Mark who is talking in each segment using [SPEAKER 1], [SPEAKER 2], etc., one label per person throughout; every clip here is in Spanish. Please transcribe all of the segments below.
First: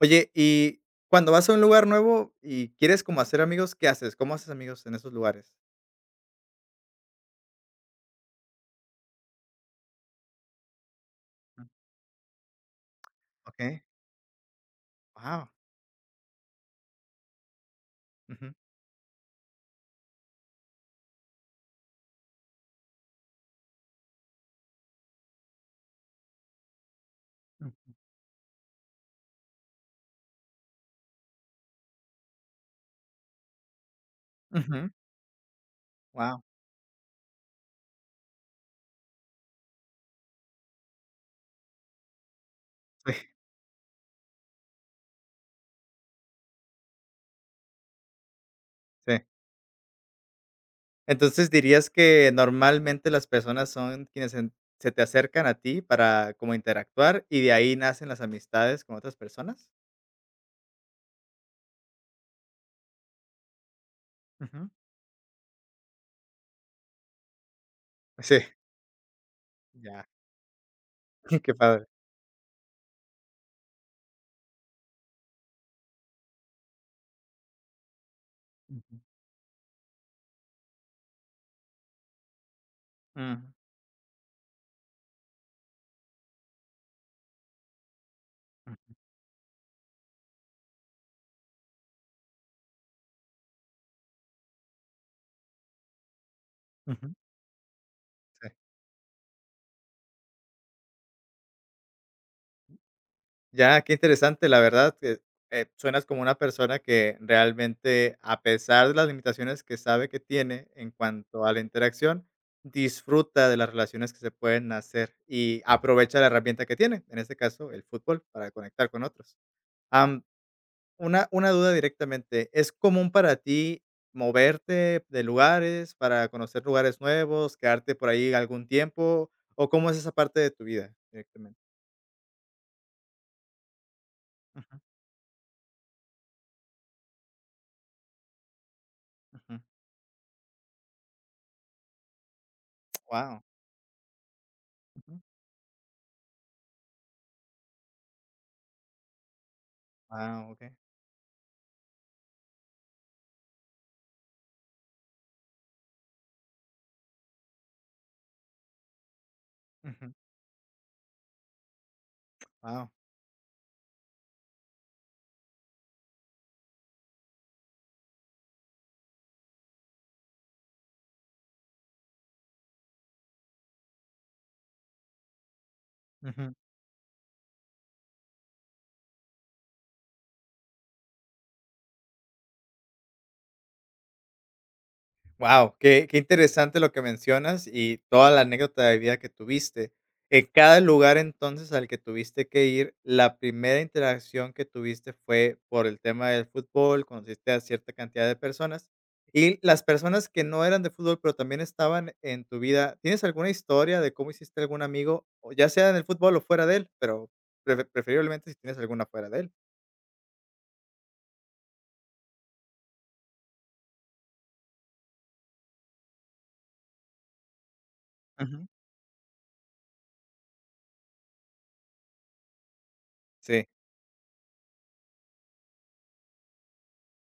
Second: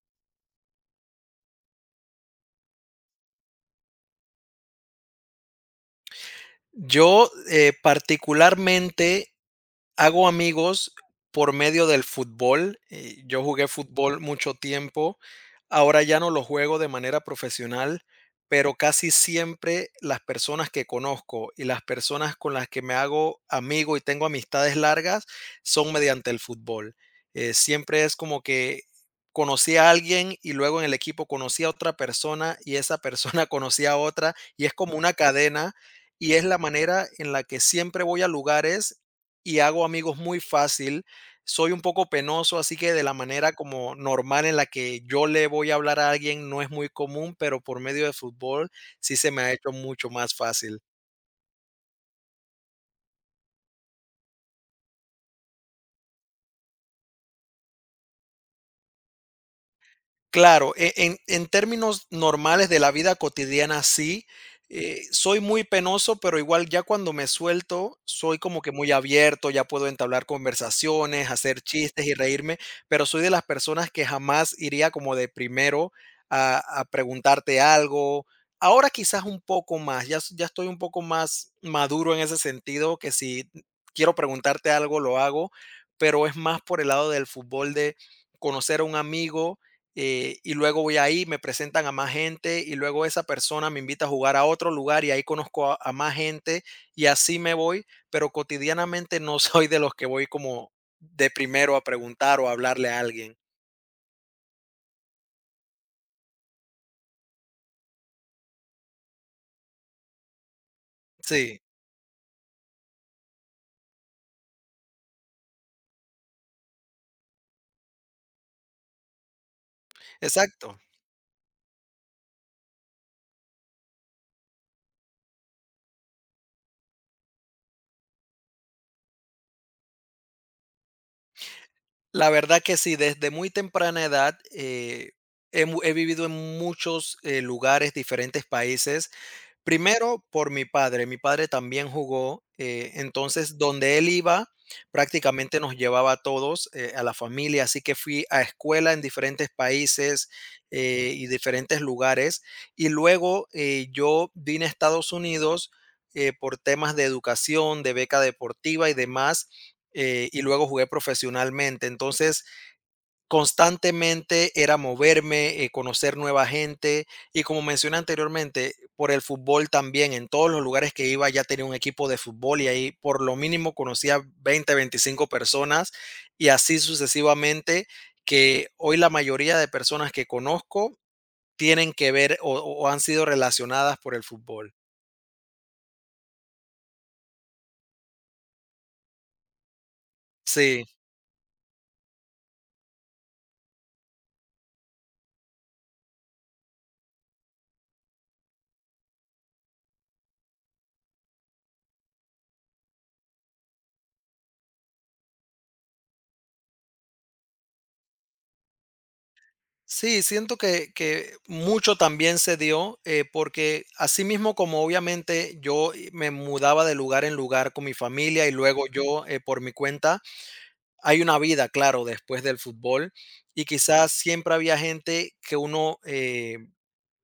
[SPEAKER 1] Oye, y cuando vas a un lugar nuevo y quieres como hacer amigos, ¿qué haces? ¿Cómo haces amigos en esos lugares?
[SPEAKER 2] Yo, particularmente, hago amigos por
[SPEAKER 1] Mm,
[SPEAKER 2] medio del fútbol, yo jugué
[SPEAKER 1] okey.
[SPEAKER 2] fútbol mucho tiempo,
[SPEAKER 1] Wow.
[SPEAKER 2] ahora ya no lo juego de manera profesional,
[SPEAKER 1] Ujú,
[SPEAKER 2] pero casi siempre las personas que conozco y las personas con las que me hago amigo y tengo amistades largas son mediante el fútbol.
[SPEAKER 1] mm,
[SPEAKER 2] Siempre es como que conocí a alguien y luego en el equipo conocí a otra persona y esa persona conocía a otra y es como una cadena, y es la manera en la que siempre voy a lugares y hago amigos muy fácil. Soy un poco penoso, así que de la
[SPEAKER 1] sí,
[SPEAKER 2] manera como normal en la que yo le voy a hablar a alguien no es muy común, pero por medio de fútbol sí
[SPEAKER 1] sí.
[SPEAKER 2] se me ha hecho mucho más fácil.
[SPEAKER 1] Entonces, ¿dirías que normalmente las personas son quienes en se te acercan a ti para como interactuar y de ahí nacen las amistades con otras personas?
[SPEAKER 2] Claro, en términos normales de la vida cotidiana, sí.
[SPEAKER 1] Ujú.
[SPEAKER 2] Soy muy penoso, pero igual ya cuando me suelto,
[SPEAKER 1] Sí,
[SPEAKER 2] soy como que muy abierto, ya puedo
[SPEAKER 1] ya,
[SPEAKER 2] entablar conversaciones,
[SPEAKER 1] qué
[SPEAKER 2] hacer
[SPEAKER 1] padre.
[SPEAKER 2] chistes y reírme, pero soy de las personas que jamás iría como de primero a preguntarte algo. Ahora
[SPEAKER 1] Ujú,
[SPEAKER 2] quizás un poco más, ya, ya estoy un poco más maduro en ese sentido, que
[SPEAKER 1] mm,
[SPEAKER 2] si quiero preguntarte algo, lo hago, pero es más por el lado del fútbol, de conocer a un
[SPEAKER 1] mm,
[SPEAKER 2] amigo, y luego voy ahí, me presentan a más gente y luego esa persona me invita a jugar a otro lugar y ahí conozco a más gente y
[SPEAKER 1] ujú,
[SPEAKER 2] así me voy, pero
[SPEAKER 1] sí.
[SPEAKER 2] cotidianamente no soy de los que voy como de primero a preguntar o a hablarle a alguien.
[SPEAKER 1] Ya, qué interesante, la verdad que, suenas como una persona que realmente, a pesar de las limitaciones que sabe que tiene en cuanto a
[SPEAKER 2] Sí,
[SPEAKER 1] la interacción, disfruta de las relaciones que se pueden hacer y aprovecha la herramienta que tiene, en este caso, el fútbol, para conectar con otros. Am,
[SPEAKER 2] exacto.
[SPEAKER 1] una duda directamente, ¿es común para ti moverte de lugares, para conocer lugares nuevos, quedarte por ahí algún tiempo? ¿O cómo es esa parte de tu vida directamente?
[SPEAKER 2] La verdad que sí, desde muy temprana edad, he vivido en muchos lugares, diferentes países. Primero, por mi padre. Mi padre también jugó,
[SPEAKER 1] Wow.
[SPEAKER 2] entonces donde él iba prácticamente nos llevaba a todos, a la familia, así que fui a escuela en diferentes países
[SPEAKER 1] Wow, okey.
[SPEAKER 2] y diferentes lugares. Y luego yo vine a Estados Unidos por temas de educación, de beca deportiva y demás,
[SPEAKER 1] Ujú.
[SPEAKER 2] y luego jugué profesionalmente. Entonces,
[SPEAKER 1] Wow,
[SPEAKER 2] constantemente era moverme, conocer nueva gente, y como mencioné anteriormente, por el fútbol también, en todos los lugares que iba ya tenía un equipo de fútbol y ahí por lo mínimo conocía 20, 25 personas, y
[SPEAKER 1] ujú.
[SPEAKER 2] así sucesivamente, que hoy la mayoría de personas que conozco tienen que ver, o han sido relacionadas por el fútbol.
[SPEAKER 1] Guau, qué interesante lo que mencionas y toda la anécdota de vida que tuviste. En cada
[SPEAKER 2] Sí.
[SPEAKER 1] lugar, entonces, al que tuviste que ir, la primera interacción que tuviste fue por el tema del fútbol, conociste a cierta cantidad de personas, y las personas que no eran de fútbol, pero también estaban en tu vida, ¿tienes alguna historia de cómo hiciste algún amigo, o ya sea en el fútbol o fuera de él? Pero preferiblemente si tienes alguna fuera de él.
[SPEAKER 2] Sí, siento que mucho también se dio, porque así mismo, como obviamente yo me mudaba de lugar en lugar con mi familia y
[SPEAKER 1] Ujú.
[SPEAKER 2] luego yo, por mi cuenta, hay una vida, claro, después del fútbol, y
[SPEAKER 1] Sí.
[SPEAKER 2] quizás siempre había gente que uno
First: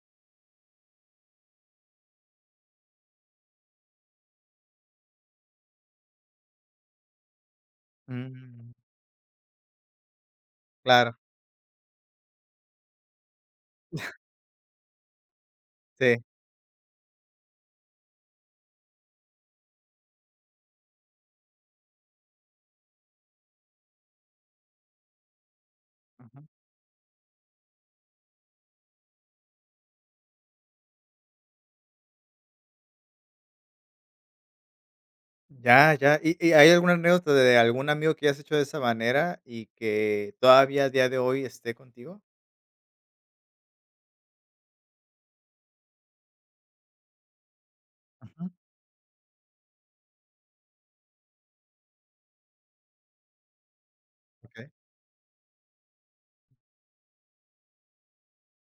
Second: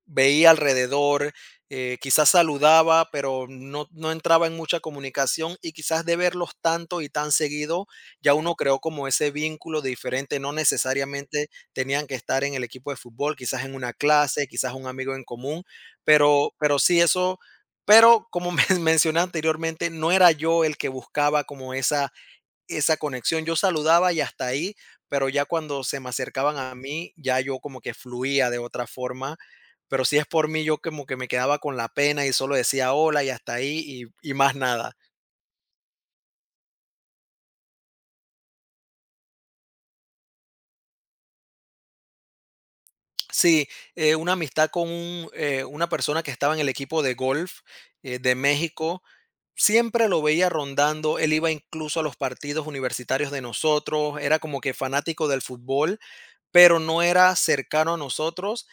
[SPEAKER 2] veía alrededor, quizás saludaba, pero no, no entraba en mucha comunicación, y quizás de verlos tanto y tan seguido, ya uno
[SPEAKER 1] Mm,
[SPEAKER 2] creó como ese vínculo diferente, no
[SPEAKER 1] claro,
[SPEAKER 2] necesariamente tenían que estar en el equipo de fútbol, quizás en una clase, quizás un amigo en común,
[SPEAKER 1] sí.
[SPEAKER 2] pero sí eso, pero como mencioné anteriormente, no era yo el que buscaba como esa esa conexión, yo saludaba y hasta ahí, pero ya cuando se me
[SPEAKER 1] Ujú.
[SPEAKER 2] acercaban a mí, ya yo como que fluía de otra forma, pero si es por mí, yo como que me quedaba con la pena y solo decía hola y hasta ahí, y más nada.
[SPEAKER 1] Ya, ya. ¿Y hay alguna anécdota de algún amigo que hayas hecho de esa manera y que todavía a día de hoy esté contigo?
[SPEAKER 2] Sí, una amistad con un, una persona que estaba en el equipo de golf de
[SPEAKER 1] Ujú.
[SPEAKER 2] México. Siempre lo veía rondando, él iba incluso a los partidos universitarios de nosotros, era como
[SPEAKER 1] Okey.
[SPEAKER 2] que fanático del fútbol, pero no era cercano a nosotros.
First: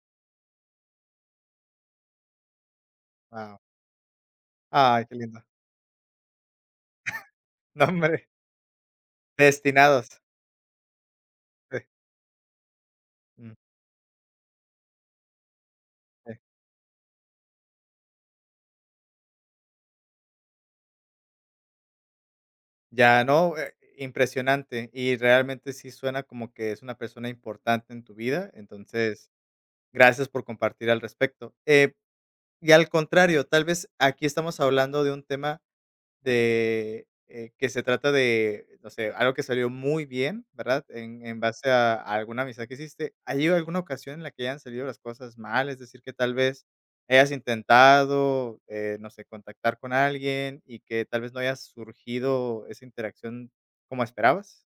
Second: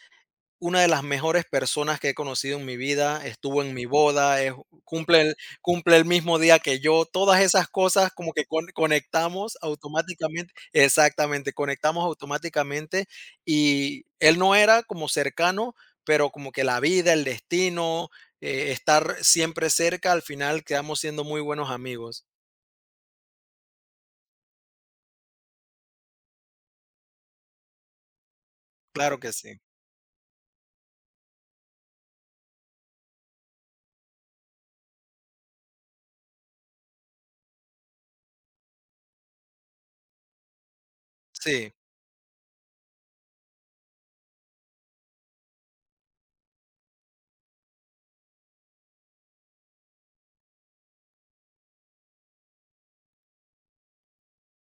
[SPEAKER 2] Una de las mejores personas que he conocido en mi vida,
[SPEAKER 1] Wao.
[SPEAKER 2] estuvo en mi boda, es,
[SPEAKER 1] Ay, qué lindo.
[SPEAKER 2] cumple el mismo día que yo. Todas esas
[SPEAKER 1] No,
[SPEAKER 2] cosas
[SPEAKER 1] hombre,
[SPEAKER 2] como que conectamos
[SPEAKER 1] destinados.
[SPEAKER 2] automáticamente, exactamente,
[SPEAKER 1] Sí,
[SPEAKER 2] conectamos automáticamente,
[SPEAKER 1] mm,
[SPEAKER 2] y él no era como cercano, pero
[SPEAKER 1] sí.
[SPEAKER 2] como que la vida, el destino, estar siempre cerca, al final quedamos siendo muy buenos amigos.
[SPEAKER 1] Ya, no, impresionante, y realmente sí suena como que es una persona importante en tu vida,
[SPEAKER 2] Claro
[SPEAKER 1] entonces,
[SPEAKER 2] que sí.
[SPEAKER 1] gracias por compartir al respecto. Y al contrario, tal vez aquí estamos hablando de un tema de que se trata de, no sé, algo que salió muy bien, ¿verdad? En base
[SPEAKER 2] Sí.
[SPEAKER 1] a alguna amistad que hiciste, ¿ha habido alguna ocasión en la que hayan salido las cosas mal? Es decir, que tal vez hayas intentado, no sé, contactar con alguien y que tal vez no haya surgido esa interacción como esperabas.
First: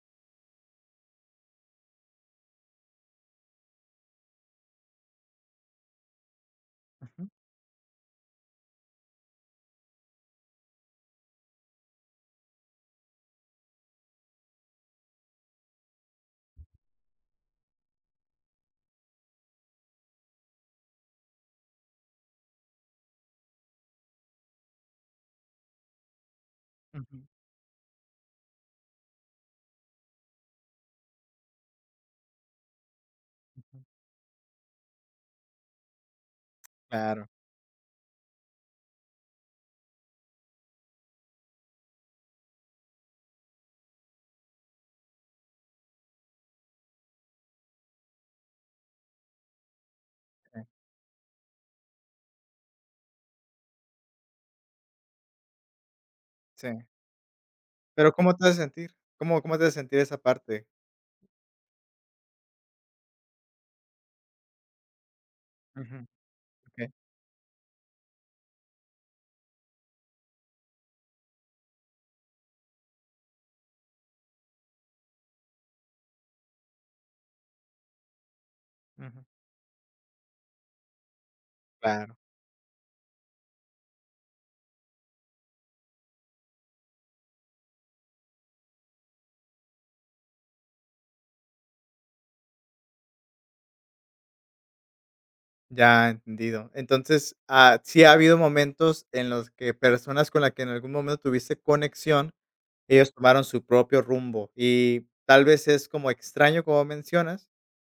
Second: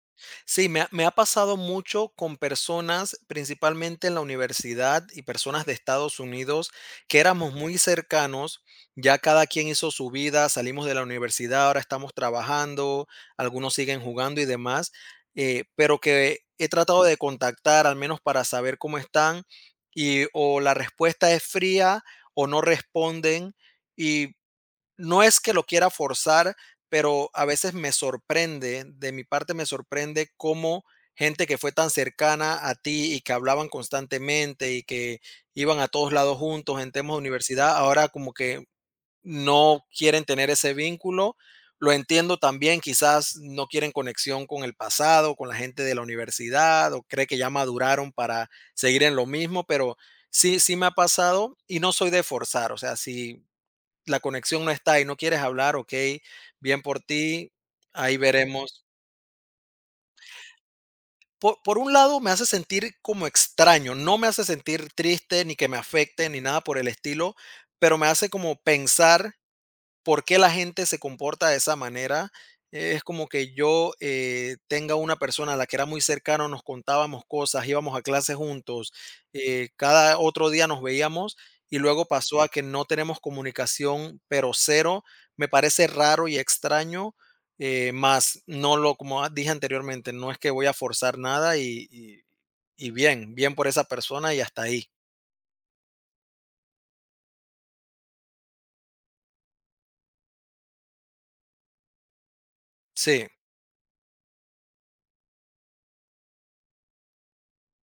[SPEAKER 2] Sí, me ha pasado mucho con personas, principalmente en la universidad y personas de Estados Unidos, que
[SPEAKER 1] Ujú,
[SPEAKER 2] éramos muy cercanos, ya cada quien hizo su vida, salimos de la universidad, ahora estamos trabajando, algunos siguen jugando y demás, pero que he tratado de contactar al menos para saber cómo están, y o la respuesta es fría o no responden. Y no es que lo quiera forzar,
[SPEAKER 1] ujú,
[SPEAKER 2] pero a veces me sorprende, de mi parte me sorprende cómo gente que fue tan cercana a ti y que hablaban
[SPEAKER 1] ujú.
[SPEAKER 2] constantemente y que iban a todos lados juntos en temas de
[SPEAKER 1] Claro,
[SPEAKER 2] universidad, ahora como que no quieren tener ese vínculo. Lo entiendo también, quizás no quieren conexión con el pasado, con la gente de la universidad, o cree que ya maduraron para seguir en lo mismo, pero sí,
[SPEAKER 1] sí,
[SPEAKER 2] sí me ha pasado y no soy de forzar, o sea, si la conexión no está y no quieres hablar, ok,
[SPEAKER 1] sí.
[SPEAKER 2] bien por ti,
[SPEAKER 1] Pero,
[SPEAKER 2] ahí
[SPEAKER 1] ¿cómo te hace
[SPEAKER 2] veremos.
[SPEAKER 1] sentir? ¿Cómo te hace sentir esa parte?
[SPEAKER 2] Por un lado, me hace sentir como extraño, no me hace sentir triste ni que me
[SPEAKER 1] Ujú,
[SPEAKER 2] afecte ni nada por
[SPEAKER 1] okey,
[SPEAKER 2] el estilo, pero me hace como pensar por qué la gente se comporta de esa manera. Es como que yo, tenga una persona a la que era muy cercano, nos contábamos cosas, íbamos a clase juntos,
[SPEAKER 1] ujú,
[SPEAKER 2] cada otro día nos veíamos y luego
[SPEAKER 1] claro.
[SPEAKER 2] pasó a que no tenemos comunicación, pero cero. Me parece raro y extraño, más no lo, como dije anteriormente, no es que voy a forzar nada, y bien, bien por esa persona y hasta ahí.
[SPEAKER 1] Ya, entendido. Entonces, sí ha habido momentos en los que personas con las que en algún momento tuviste conexión, ellos
[SPEAKER 2] Sí.
[SPEAKER 1] tomaron su propio rumbo y tal vez es como extraño como mencionas,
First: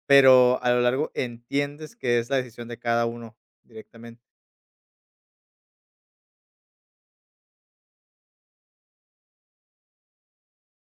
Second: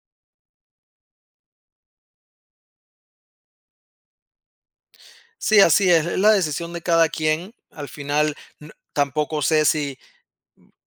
[SPEAKER 1] pero a lo largo entiendes que es la decisión de cada uno directamente.
[SPEAKER 2] Sí, así es la decisión de cada quien. Al final, tampoco sé si,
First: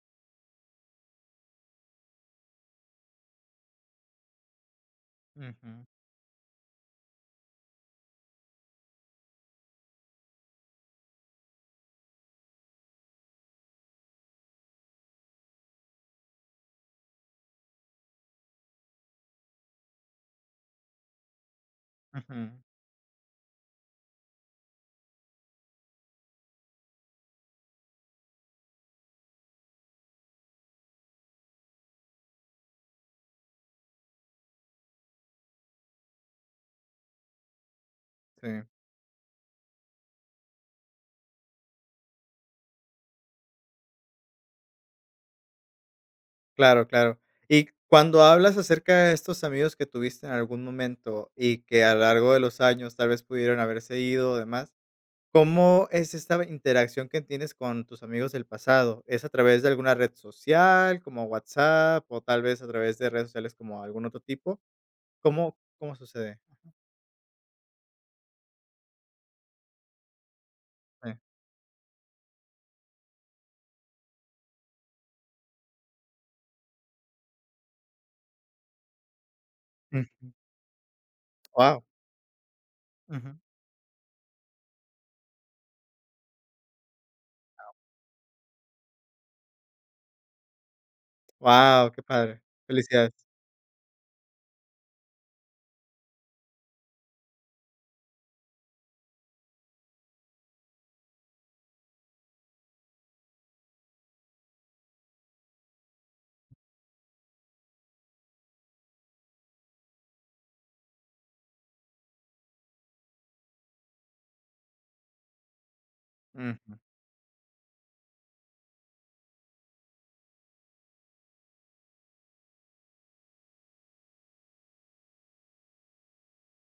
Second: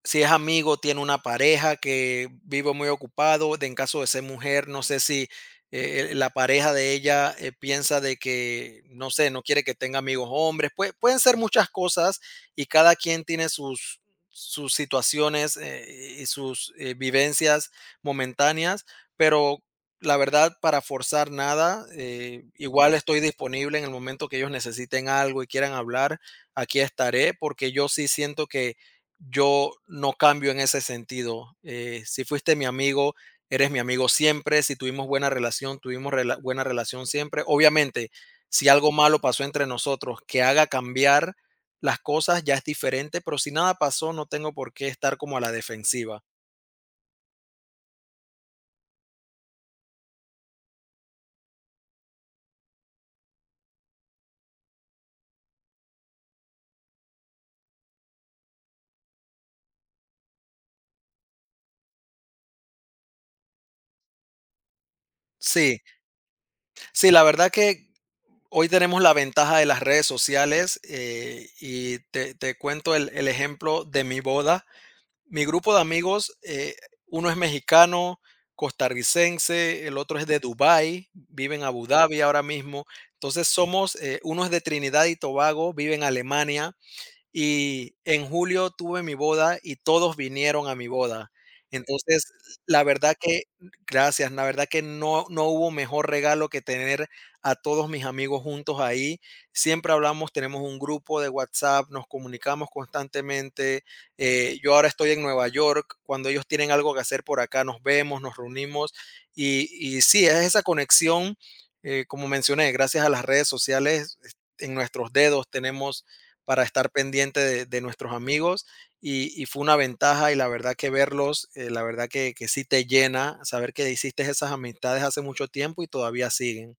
[SPEAKER 2] si es amigo, tiene una pareja que vive muy ocupado, de en caso de ser mujer, no sé si
[SPEAKER 1] Ujú,
[SPEAKER 2] la pareja de ella piensa de que, no sé, no quiere que tenga amigos hombres. Pueden ser muchas cosas, y cada quien tiene sus, sus situaciones y sus vivencias momentáneas, pero la verdad, para forzar nada,
[SPEAKER 1] ujú,
[SPEAKER 2] igual estoy disponible en el momento que ellos necesiten algo y quieran hablar, aquí estaré, porque yo sí siento que yo no cambio en ese sentido. Si fuiste mi amigo, eres mi amigo siempre. Si tuvimos buena relación, tuvimos buena relación siempre. Obviamente,
[SPEAKER 1] sí,
[SPEAKER 2] si algo malo pasó entre nosotros que haga cambiar las cosas, ya es diferente, pero si nada pasó, no tengo por qué estar como a la defensiva.
[SPEAKER 1] claro, claro. Cuando hablas acerca de estos amigos que tuviste en algún momento y que a lo largo de los años tal vez pudieron haberse ido o demás, ¿cómo es esta interacción que tienes con tus amigos del pasado? ¿Es a través de alguna red social, como WhatsApp, o tal vez a través de redes sociales como algún otro tipo? ¿Cómo
[SPEAKER 2] Sí,
[SPEAKER 1] cómo sucede?
[SPEAKER 2] sí, la verdad que hoy tenemos la ventaja de las redes sociales,
[SPEAKER 1] Wow,
[SPEAKER 2] y te cuento el ejemplo de mi boda. Mi grupo de amigos, uno es mexicano, costarricense, el otro es de Dubái, vive en
[SPEAKER 1] wow,
[SPEAKER 2] Abu Dhabi ahora mismo. Entonces somos, uno es de Trinidad y Tobago, vive en Alemania, y en julio tuve mi boda y todos vinieron a mi boda.
[SPEAKER 1] qué
[SPEAKER 2] Entonces,
[SPEAKER 1] padre,
[SPEAKER 2] la verdad
[SPEAKER 1] felicidades.
[SPEAKER 2] que gracias, la verdad que no hubo mejor regalo que tener a todos mis amigos juntos ahí. Siempre hablamos, tenemos un grupo de WhatsApp, nos comunicamos constantemente. Yo ahora estoy en Nueva York, cuando ellos tienen algo que hacer por acá, nos vemos, nos reunimos. Y sí, es esa conexión, como mencioné, gracias a las redes sociales, en nuestros dedos tenemos para
[SPEAKER 1] Ujú,
[SPEAKER 2] estar pendiente de nuestros amigos, y fue una ventaja y la verdad que verlos, la verdad que sí te llena saber que hiciste esas amistades hace mucho tiempo y todavía siguen.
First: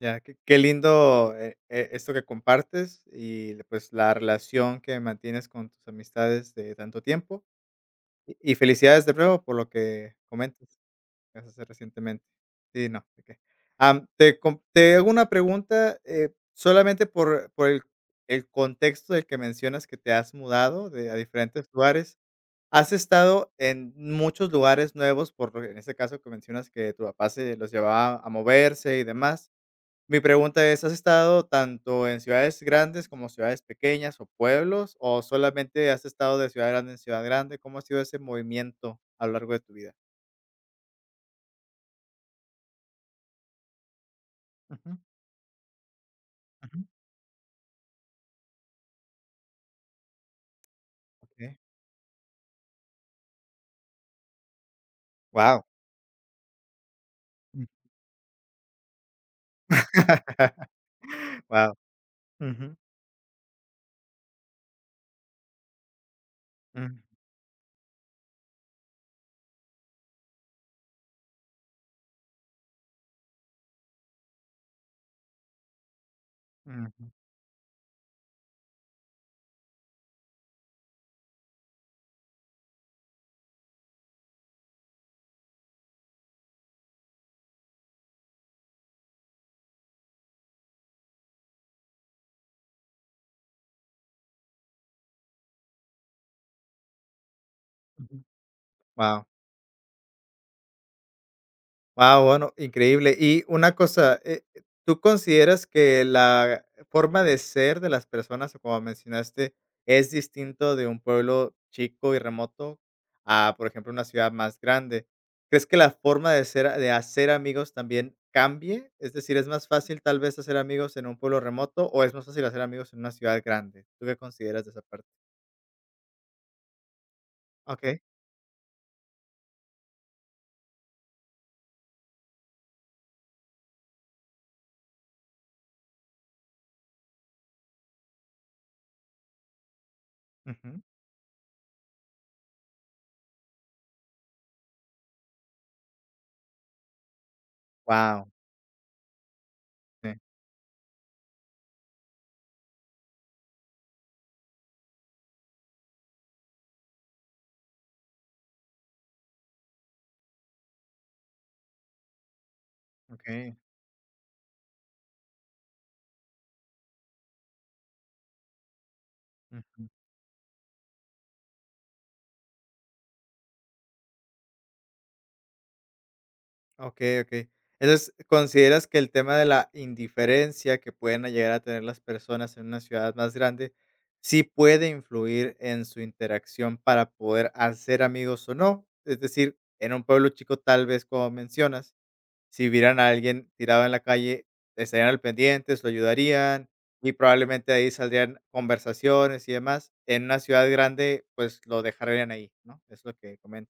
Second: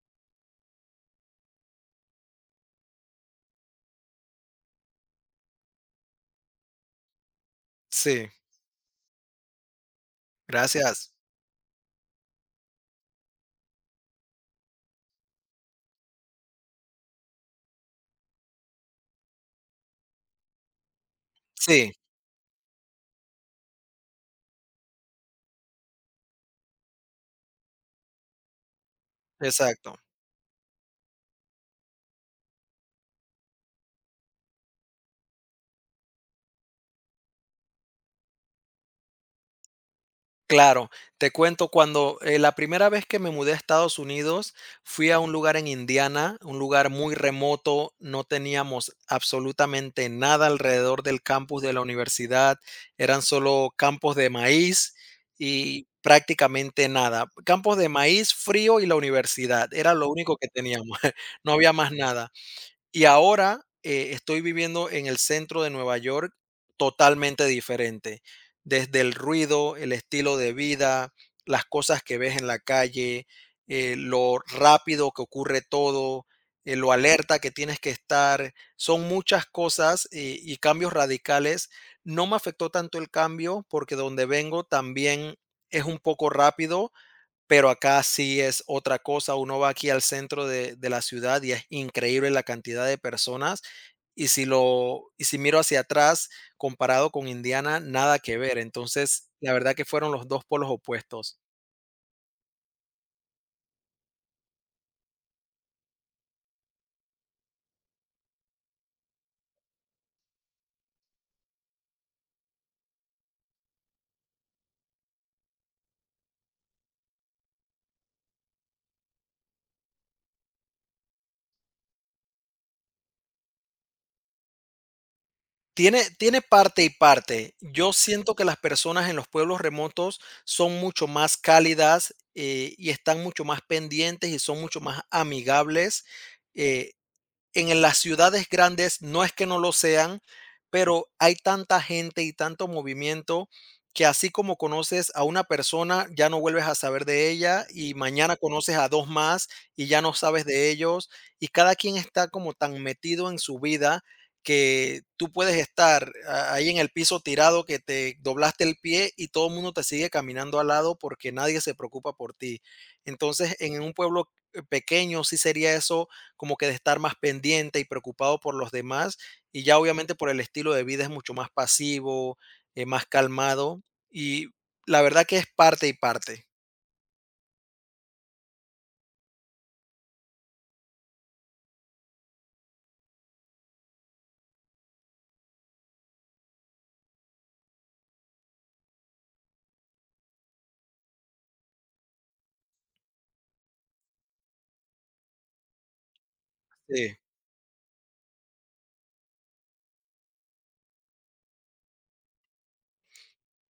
[SPEAKER 1] ya, qué lindo, esto que compartes y, pues, la relación que mantienes con tus amistades de tanto tiempo,
[SPEAKER 2] Sí,
[SPEAKER 1] y felicidades de nuevo por lo que comentas.
[SPEAKER 2] gracias.
[SPEAKER 1] Eso sí, recientemente. Sí, no, okey. Te hago una pregunta, solamente por el contexto del que mencionas que te has mudado de a diferentes
[SPEAKER 2] Sí,
[SPEAKER 1] lugares, ¿has estado en muchos lugares nuevos? En este caso que mencionas que tu papá se los llevaba a moverse y demás.
[SPEAKER 2] exacto.
[SPEAKER 1] Mi pregunta es, ¿has estado tanto en ciudades grandes como ciudades pequeñas o pueblos, o solamente has estado de ciudad grande en ciudad grande? ¿Cómo ha sido ese movimiento a lo largo de tu vida?
[SPEAKER 2] Claro, te cuento, cuando la primera vez que me mudé a Estados Unidos,
[SPEAKER 1] Ujú,
[SPEAKER 2] fui a un lugar en Indiana, un
[SPEAKER 1] ujú.
[SPEAKER 2] lugar muy remoto, no teníamos absolutamente nada alrededor del
[SPEAKER 1] Okey.
[SPEAKER 2] campus de la universidad, eran solo campos de maíz
[SPEAKER 1] Wow.
[SPEAKER 2] y prácticamente nada. Campos de maíz frío y la universidad, era lo único que teníamos, no había
[SPEAKER 1] Wow.
[SPEAKER 2] más nada.
[SPEAKER 1] Ujú,
[SPEAKER 2] Y ahora, estoy viviendo en el centro de Nueva York,
[SPEAKER 1] ujú,
[SPEAKER 2] totalmente diferente. Desde el ruido, el estilo de vida, las cosas que ves en la calle, lo rápido que ocurre todo, lo
[SPEAKER 1] ujú,
[SPEAKER 2] alerta que tienes que estar. Son muchas cosas y cambios radicales. No me afectó tanto el cambio porque donde vengo también es un poco rápido, pero acá sí es otra cosa. Uno va aquí al centro de la ciudad y es increíble la cantidad de personas. Y si miro hacia atrás, comparado con Indiana,
[SPEAKER 1] ujú.
[SPEAKER 2] nada que ver.
[SPEAKER 1] Guau,
[SPEAKER 2] Entonces, la verdad que fueron los dos polos opuestos.
[SPEAKER 1] guau, bueno, increíble. Y una cosa, ¿tú consideras que la forma de ser de las personas, o como mencionaste, es distinto de un pueblo chico y remoto a, por ejemplo, una ciudad más grande? ¿Crees que la forma de ser de hacer amigos también cambie? Es decir, ¿es más fácil tal vez hacer amigos en un pueblo remoto o es más fácil hacer amigos en una ciudad grande? ¿Tú qué consideras de esa parte?
[SPEAKER 2] Tiene, tiene parte y parte. Yo
[SPEAKER 1] Okey.
[SPEAKER 2] siento que las personas en los pueblos remotos son mucho más cálidas, y están mucho más pendientes y son mucho más amigables. eh, En las ciudades grandes no es que no lo sean, pero hay tanta gente y tanto movimiento que así como conoces a una persona, ya no vuelves a saber de ella y
[SPEAKER 1] Wow,
[SPEAKER 2] mañana conoces a dos más y ya no
[SPEAKER 1] sí,
[SPEAKER 2] sabes de ellos, y cada quien está como tan metido en su vida que tú puedes estar ahí en el piso tirado que te doblaste el pie y todo el mundo te sigue caminando al lado porque nadie se preocupa por ti. Entonces,
[SPEAKER 1] okey,
[SPEAKER 2] en un pueblo pequeño sí sería eso, como que de estar más pendiente y preocupado por los demás, y ya
[SPEAKER 1] ujú,
[SPEAKER 2] obviamente por el estilo de vida es mucho más pasivo, más calmado, y la verdad que es parte y parte.
[SPEAKER 1] okey, okey. Entonces, ¿consideras que el tema de la indiferencia que pueden llegar a tener las personas en una ciudad más grande sí puede influir en su interacción para poder hacer amigos o no? Es decir, en un pueblo chico, tal vez, como mencionas, si vieran a alguien tirado en la calle, estarían al pendientes, lo ayudarían y
[SPEAKER 2] Sí.
[SPEAKER 1] probablemente ahí saldrían conversaciones y demás. En una ciudad grande, pues, lo dejarían ahí, ¿no? Es lo que comentas.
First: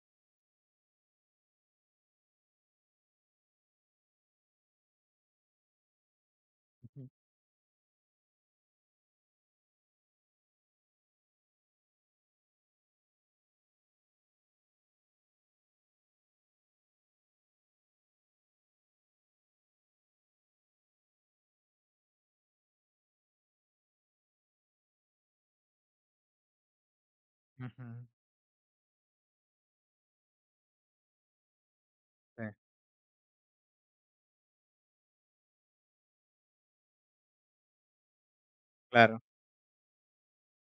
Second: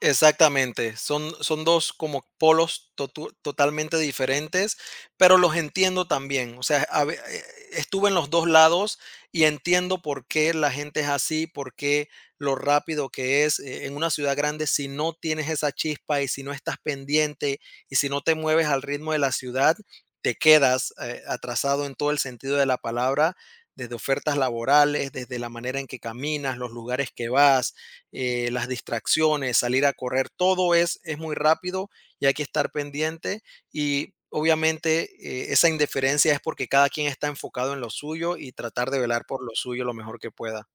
[SPEAKER 2] Exactamente, son 2 como polos totu totalmente diferentes, pero los entiendo también, o sea, a ve estuve en los 2 lados y entiendo por qué la gente es así, por qué lo rápido que es, en una ciudad grande, si no tienes esa chispa y si no estás pendiente y si no te mueves al ritmo de la ciudad, te quedas, atrasado en todo el sentido de la palabra, desde ofertas laborales, desde la manera en que caminas, los lugares que vas,
[SPEAKER 1] Ujú,
[SPEAKER 2] las distracciones, salir a correr, todo es muy rápido, y hay que
[SPEAKER 1] sí,
[SPEAKER 2] estar pendiente, y obviamente esa indiferencia es porque cada quien está enfocado en lo suyo y tratar de
[SPEAKER 1] claro.
[SPEAKER 2] velar por lo suyo lo mejor que pueda.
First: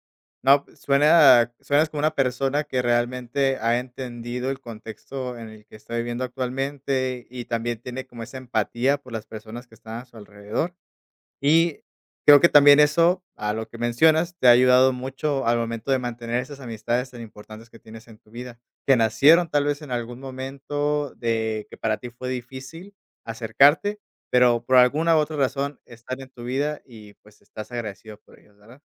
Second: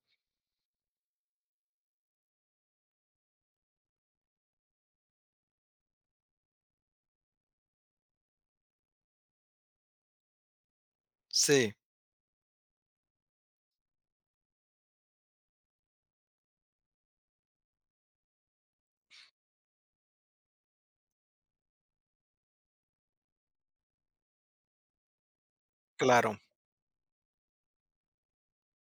[SPEAKER 1] No, pues, suenas como una persona que realmente ha entendido el contexto en el que está viviendo actualmente, y también tiene como esa empatía por las personas que están a su alrededor.
[SPEAKER 2] Sí,
[SPEAKER 1] Y creo que también eso, a lo que mencionas, te ha ayudado mucho al momento de mantener esas amistades tan importantes que tienes en tu vida, que nacieron tal vez en algún momento de que para ti fue difícil acercarte, pero por alguna u otra razón están en
[SPEAKER 2] claro.
[SPEAKER 1] tu vida y, pues, estás agradecido por ellos, ¿verdad?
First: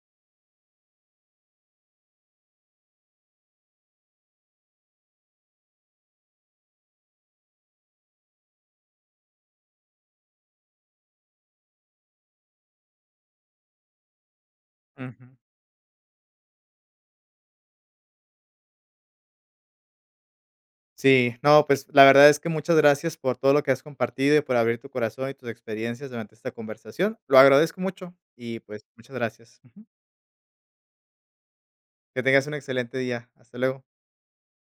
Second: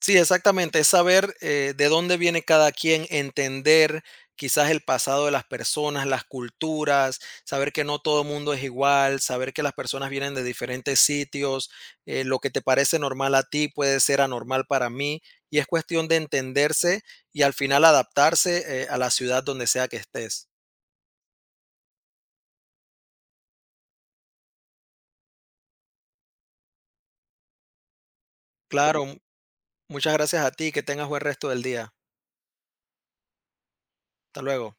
[SPEAKER 2] Sí, exactamente. Es saber de dónde viene cada quien, entender quizás el pasado de las personas, las culturas, saber que no todo el mundo es igual, saber que las personas vienen de diferentes sitios, lo que te parece normal a ti puede ser anormal para mí,
[SPEAKER 1] Ujú.
[SPEAKER 2] y es cuestión de entenderse y al final adaptarse a la ciudad donde sea que estés.
[SPEAKER 1] Sí, no, pues la verdad es que muchas gracias por todo lo que has compartido y por abrir tu corazón y tus experiencias durante esta conversación. Lo agradezco mucho y pues
[SPEAKER 2] Claro,
[SPEAKER 1] muchas gracias. Ujú.
[SPEAKER 2] muchas gracias a ti, que tengas buen resto del día.
[SPEAKER 1] Que tengas un excelente día. Hasta luego.
[SPEAKER 2] Hasta luego.